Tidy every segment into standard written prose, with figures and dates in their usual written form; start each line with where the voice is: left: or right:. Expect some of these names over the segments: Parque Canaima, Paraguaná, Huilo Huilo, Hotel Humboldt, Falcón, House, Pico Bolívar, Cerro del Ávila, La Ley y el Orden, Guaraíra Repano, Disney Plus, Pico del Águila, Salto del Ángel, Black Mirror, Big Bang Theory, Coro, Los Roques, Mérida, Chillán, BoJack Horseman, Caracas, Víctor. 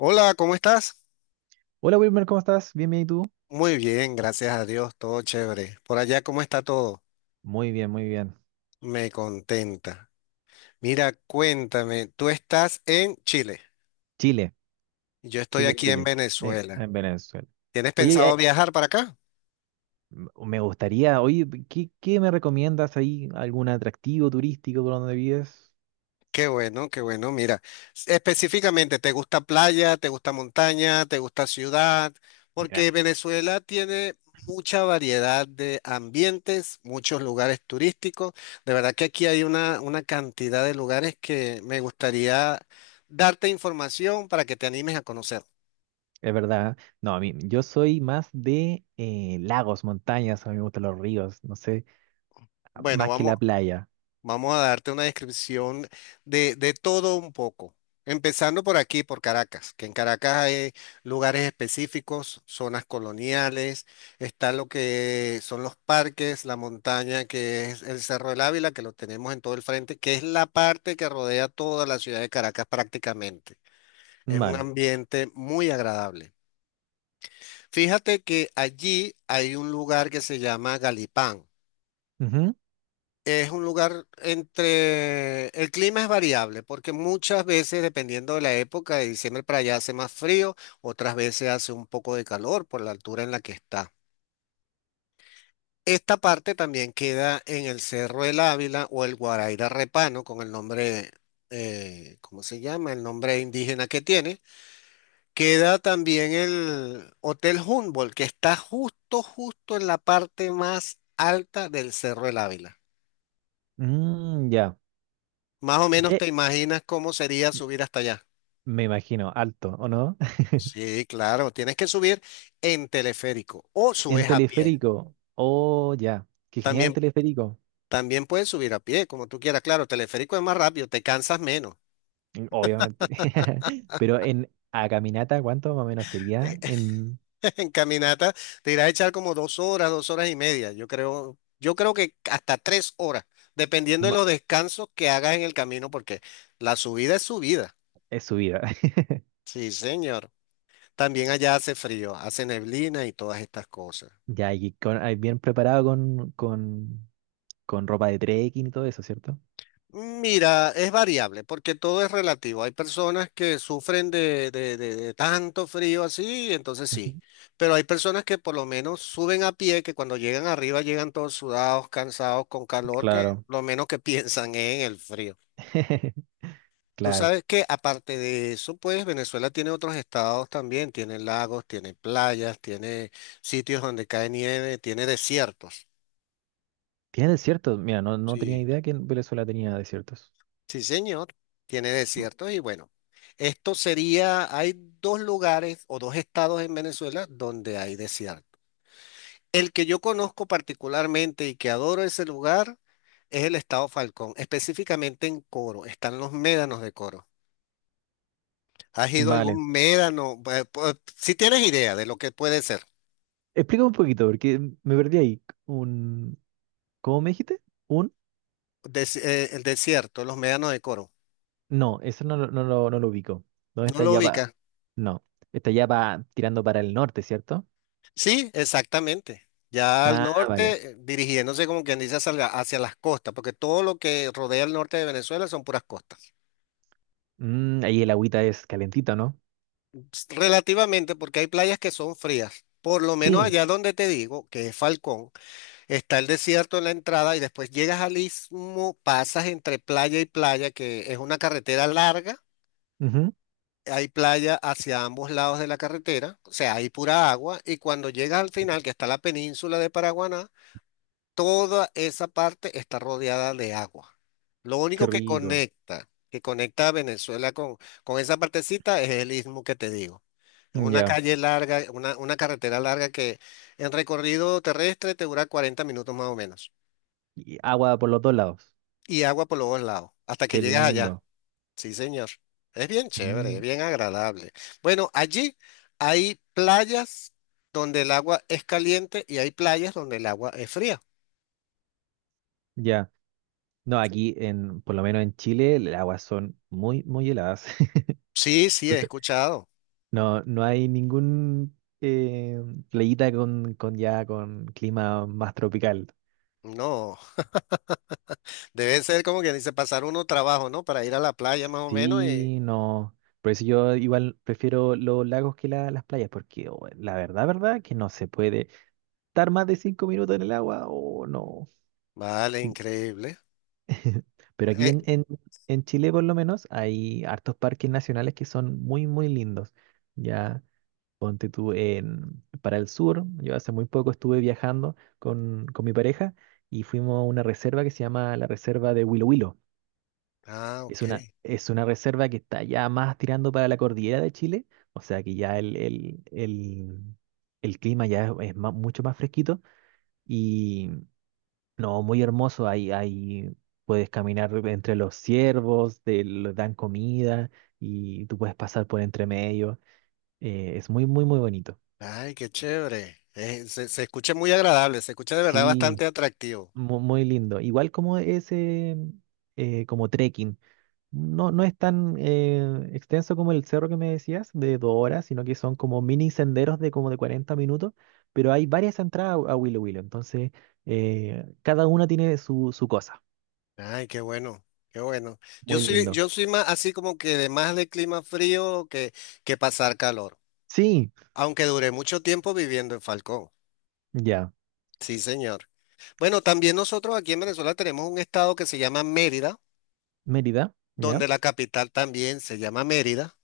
left: Hola, ¿cómo estás?
right: Hola Wilmer, ¿cómo estás? Bien, bien, ¿y tú?
left: Muy bien, gracias a Dios, todo chévere. Por allá, ¿cómo está todo?
right: Muy bien, muy bien.
left: Me contenta. Mira, cuéntame, tú estás en Chile,
right: Chile,
left: yo estoy
right: Chile,
left: aquí en
right: Chile,
left: Venezuela.
right: en Venezuela.
left: ¿Tienes
right: Oye,
left: pensado viajar para acá?
right: me gustaría, oye, ¿qué me recomiendas ahí? ¿Algún atractivo turístico por donde vives?
left: Qué bueno, qué bueno. Mira, específicamente, ¿te gusta playa, te gusta montaña, te gusta ciudad?
right: Mira,
left: Porque Venezuela tiene mucha variedad de ambientes, muchos lugares turísticos. De verdad que aquí hay una cantidad de lugares que me gustaría darte información para que te animes a conocer.
right: es verdad. ¿Eh? No, a mí, yo soy más de lagos, montañas, a mí me gustan los ríos, no sé,
left: Bueno,
right: más que la playa.
left: vamos a darte una descripción de todo un poco. Empezando por aquí, por Caracas, que en Caracas hay lugares específicos, zonas coloniales, está lo que son los parques, la montaña, que es el Cerro del Ávila, que lo tenemos en todo el frente, que es la parte que rodea toda la ciudad de Caracas prácticamente. Es un
right: Vale.
left: ambiente muy agradable. Fíjate que allí hay un lugar que se llama Galipán.
right: Ujú.
left: Es un lugar entre el clima es variable porque muchas veces, dependiendo de la época, de diciembre para allá hace más frío, otras veces hace un poco de calor por la altura en la que está. Esta parte también queda en el Cerro del Ávila o el Guaraíra Repano, con el nombre, ¿cómo se llama? El nombre indígena que tiene. Queda también el Hotel Humboldt, que está justo, justo en la parte más alta del Cerro del Ávila.
right: Mm, ya.
left: Más o menos
right: ¿Qué?
left: te imaginas cómo sería subir hasta allá.
right: Me imagino, alto, ¿o no?
left: Sí, claro, tienes que subir en teleférico o
right: En
left: subes a pie.
right: teleférico. Oh, ya. Qué genial el
left: También,
right: teleférico.
left: también puedes subir a pie, como tú quieras. Claro, teleférico es más rápido, te cansas menos.
right: Obviamente. Pero en a caminata, ¿cuánto más o menos sería
left: En caminata te irás a echar como 2 horas, 2 horas y media. Yo creo que hasta 3 horas, dependiendo de
right: ma-
left: los descansos que hagas en el camino, porque la subida es subida.
right: es subida?
left: Sí, señor. También allá hace frío, hace neblina y todas estas cosas.
right: Ya, y con, ahí bien preparado con, con ropa de trekking y todo eso, ¿cierto?
left: Mira, es variable porque todo es relativo. Hay personas que sufren de, de tanto frío así, entonces sí.
right: Ujú.
left: Pero hay personas que por lo menos suben a pie, que cuando llegan arriba llegan todos sudados, cansados, con calor, que
right: Claro,
left: lo menos que piensan es en el frío. Tú
right: claro.
left: sabes que aparte de eso, pues Venezuela tiene otros estados también, tiene lagos, tiene playas, tiene sitios donde cae nieve, tiene desiertos.
right: Tiene desiertos. Mira, no, no tenía
left: Sí.
right: idea que en Venezuela tenía desiertos.
left: Sí, señor, tiene
right: M-
left: desiertos y bueno, esto sería, hay dos lugares o dos estados en Venezuela donde hay desierto. El que yo conozco particularmente y que adoro ese lugar es el estado Falcón, específicamente en Coro, están los médanos de Coro. ¿Has ido a algún
right: Vale.
left: médano? Si tienes idea de lo que puede ser,
right: Explica un poquito, porque me perdí ahí. ¿Cómo me dijiste? Un,
left: el desierto, los médanos de Coro,
right: no, eso no, no, no lo ubico. ¿Dónde
left: ¿no
right: está
left: lo
right: ya va?
left: ubicas?
right: No, está ya va tirando para el norte, ¿cierto?
left: Sí, exactamente. Ya al
right: Ah, vale.
left: norte, dirigiéndose como quien dice hacia, hacia las costas, porque todo lo que rodea el norte de Venezuela son puras costas.
right: Mm, ahí el agüita es calentita, ¿no?
left: Relativamente, porque hay playas que son frías. Por lo menos
right: Sí.
left: allá donde te digo, que es Falcón, está el desierto en la entrada y después llegas al istmo, pasas entre playa y playa, que es una carretera larga.
right: Ujú,
left: Hay playa hacia ambos lados de la carretera, o sea, hay pura agua. Y cuando llegas al final, que está la península de Paraguaná, toda esa parte está rodeada de agua. Lo
right: qué
left: único
right: rico.
left: que conecta a Venezuela con esa partecita es el istmo que te digo. Es
right: Mm,
left: una
right: ya.
left: calle larga, una carretera larga que en recorrido terrestre te dura 40 minutos más o menos.
right: Y agua por los dos lados.
left: Y agua por los dos lados, hasta que
right: Qué
left: llegas allá.
right: lindo.
left: Sí, señor. Es bien chévere, es
right: Mm,
left: bien agradable. Bueno, allí hay playas donde el agua es caliente y hay playas donde el agua es fría.
right: ya. No, aquí en, por lo menos en Chile, las aguas son muy, muy heladas.
left: Sí, sí, he
right: Entonces,
left: escuchado.
right: no, no hay ningún playita con ya con clima más tropical.
left: No. Debe ser como que dice pasar uno trabajo, ¿no? Para ir a la playa más o menos y
right: Sí, no. Por eso yo igual prefiero los lagos que las playas, porque oh, la verdad, verdad, que no se puede estar más de 5 minutos en el agua, o no.
left: Vale, increíble.
right: Pero aquí
left: Eh,
right: en, Chile por lo menos hay hartos parques nacionales que son muy, muy lindos. Ya, ponte tú en, para el sur, yo hace muy poco estuve viajando con, mi pareja y fuimos a una reserva que se llama la Reserva de Huilo Huilo.
left: ah, ok.
right: Es una reserva que está ya más tirando para la cordillera de Chile, o sea que ya el clima ya es mucho más fresquito, no, muy hermoso. Ahí, ahí puedes caminar entre los ciervos, dan comida y tú puedes pasar por entre medio. Es muy, muy, muy bonito.
left: Ay, qué chévere. Se escucha muy agradable, se escucha de verdad
right: Sí,
left: bastante atractivo.
right: muy lindo. Igual como ese, como trekking. No, no es tan extenso como el cerro que me decías, de 2 horas, sino que son como mini senderos de como de 40 minutos, pero hay varias entradas a Willow Willow. Entonces, cada una tiene su, cosa.
left: Ay, qué bueno, qué bueno. Yo
right: Muy
left: soy,
right: lindo.
left: yo soy más así como que de más de clima frío que pasar calor,
right: Sí,
left: aunque duré mucho tiempo viviendo en Falcón.
right: ya.
left: Sí, señor. Bueno, también nosotros aquí en Venezuela tenemos un estado que se llama Mérida,
right: Mérida, ¿ya?
left: donde la capital también se llama Mérida.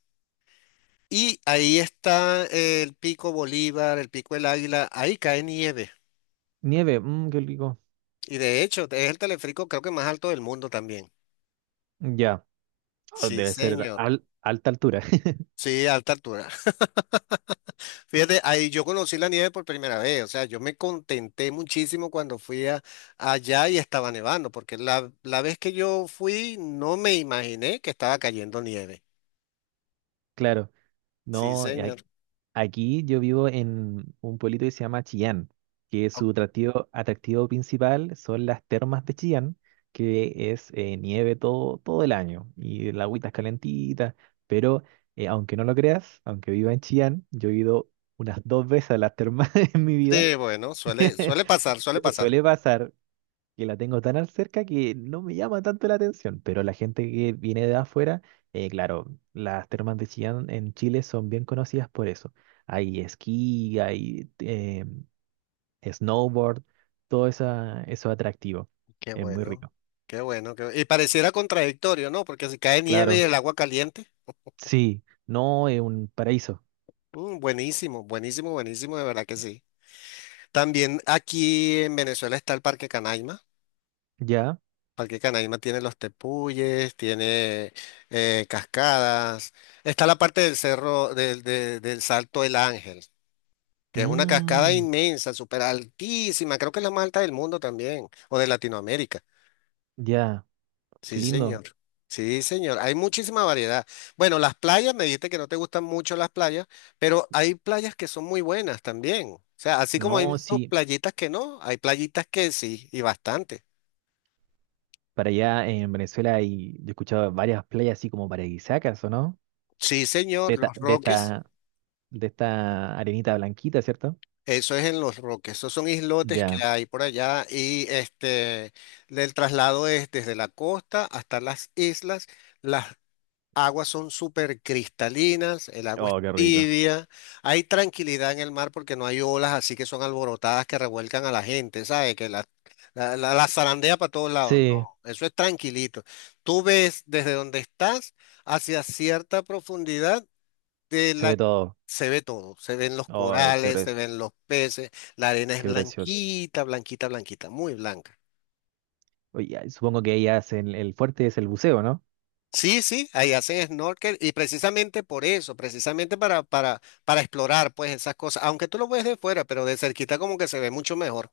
left: Y ahí está el Pico Bolívar, el Pico del Águila, ahí cae nieve.
right: Nieve, mm, qué rico.
left: Y de hecho, es el teleférico creo que más alto del mundo también.
right: Ya, ah,
left: Sí,
right: debe ser
left: señor.
right: alta altura,
left: Sí, alta altura. Fíjate, ahí yo conocí la nieve por primera vez. O sea, yo me contenté muchísimo cuando allá y estaba nevando, porque la vez que yo fui no me imaginé que estaba cayendo nieve.
right: claro.
left: Sí,
right: No, y
left: señor.
right: aquí yo vivo en un pueblito que se llama Chillán, que
left: Ok,
right: su atractivo, atractivo principal son las termas de Chillán, que es nieve todo, todo el año y la agüita es calentita, pero aunque no lo creas, aunque viva en Chillán, yo he ido unas dos veces a las termas en mi vida.
left: sí, bueno, suele, suele pasar, suele pasar.
right: Suele pasar, que la tengo tan al cerca que no me llama tanto la atención, pero la gente que viene de afuera, claro, las termas de Chillán en Chile son bien conocidas por eso. Hay esquí, hay snowboard, todo esa, eso atractivo.
left: Qué
right: Es muy
left: bueno,
right: rico.
left: qué bueno, y pareciera contradictorio, ¿no? Porque si cae nieve y
right: Claro,
left: el agua caliente,
right: sí, no es un paraíso.
left: buenísimo, buenísimo, buenísimo, de verdad que sí. También aquí en Venezuela está el Parque Canaima.
right: Ya,
left: Parque Canaima tiene los tepuyes, tiene cascadas. Está la parte del cerro, del Salto del Ángel, que es una cascada
right: mm,
left: inmensa, súper altísima. Creo que es la más alta del mundo también, o de Latinoamérica.
right: ya, qué
left: Sí,
right: lindo.
left: señor. Sí, señor. Hay muchísima variedad. Bueno, las playas, me dijiste que no te gustan mucho las playas, pero hay playas que son muy buenas también. O sea, así como hay
right: No,
left: sus
right: sí,
left: playitas que no, hay playitas que sí, y bastante.
right: para allá en Venezuela hay, yo he escuchado varias playas así como paradisíacas, ¿o no?
left: Sí,
right: De
left: señor,
right: esta,
left: Los
right: de
left: Roques,
right: esta- de esta arenita blanquita, ¿cierto?
left: eso es en Los Roques, esos son islotes que
right: Ya.
left: hay por allá y este, el traslado es desde la costa hasta las islas. Las aguas son súper cristalinas, el agua es
right: Oh, qué rico.
left: tibia, hay tranquilidad en el mar porque no hay olas así que son alborotadas que revuelcan a la gente, ¿sabes? Que la zarandea para todos lados,
right: Sí,
left: no, eso es tranquilito. Tú ves desde donde estás hacia cierta profundidad de
right: se
left: la
right: ve todo.
left: Se ve todo, se ven los
right: Oh,
left: corales, se ven los peces, la arena es
right: qué precioso.
left: blanquita, blanquita, blanquita, muy blanca.
right: Oye, ay, supongo que ahí hacen el fuerte es el buceo, ¿no?
left: Sí, sí, ahí haces snorkel y precisamente por eso, precisamente para explorar pues esas cosas, aunque tú lo ves de fuera, pero de cerquita como que se ve mucho mejor.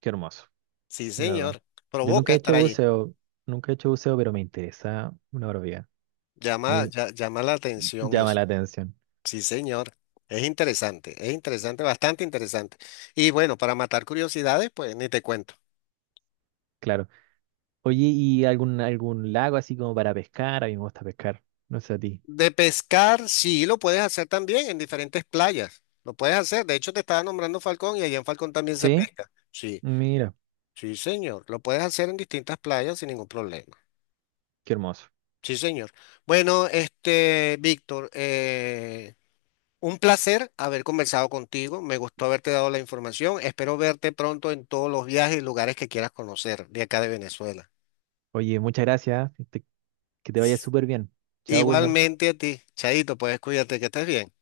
right: Qué hermoso,
left: Sí,
right: de verdad.
left: señor,
right: Yo nunca
left: provoca
right: he
left: estar
right: hecho
left: allí,
right: buceo, nunca he hecho buceo, pero me interesa una barbaridad.
left: llama,
right: Muy
left: llama la atención
right: llama
left: eso.
right: la atención,
left: Sí, señor, es interesante, bastante interesante. Y bueno, para matar curiosidades, pues ni te cuento.
right: claro. Oye, ¿y algún, algún lago así como para pescar? A mí me gusta pescar, no sé a ti.
left: De pescar, sí, lo puedes hacer también en diferentes playas, lo puedes hacer, de hecho te estaba nombrando Falcón y allá en Falcón también se
right: ¿Sí?
left: pesca, sí.
right: Mira,
left: Sí, señor. Lo puedes hacer en distintas playas sin ningún problema.
right: qué hermoso.
left: Sí, señor. Bueno, este, Víctor, un placer haber conversado contigo. Me gustó haberte dado la información. Espero verte pronto en todos los viajes y lugares que quieras conocer de acá de Venezuela.
right: Oye, muchas gracias. Que te vaya súper bien. Chao, Wilmer.
left: Igualmente a ti, Chaito, puedes cuídate, que estés bien.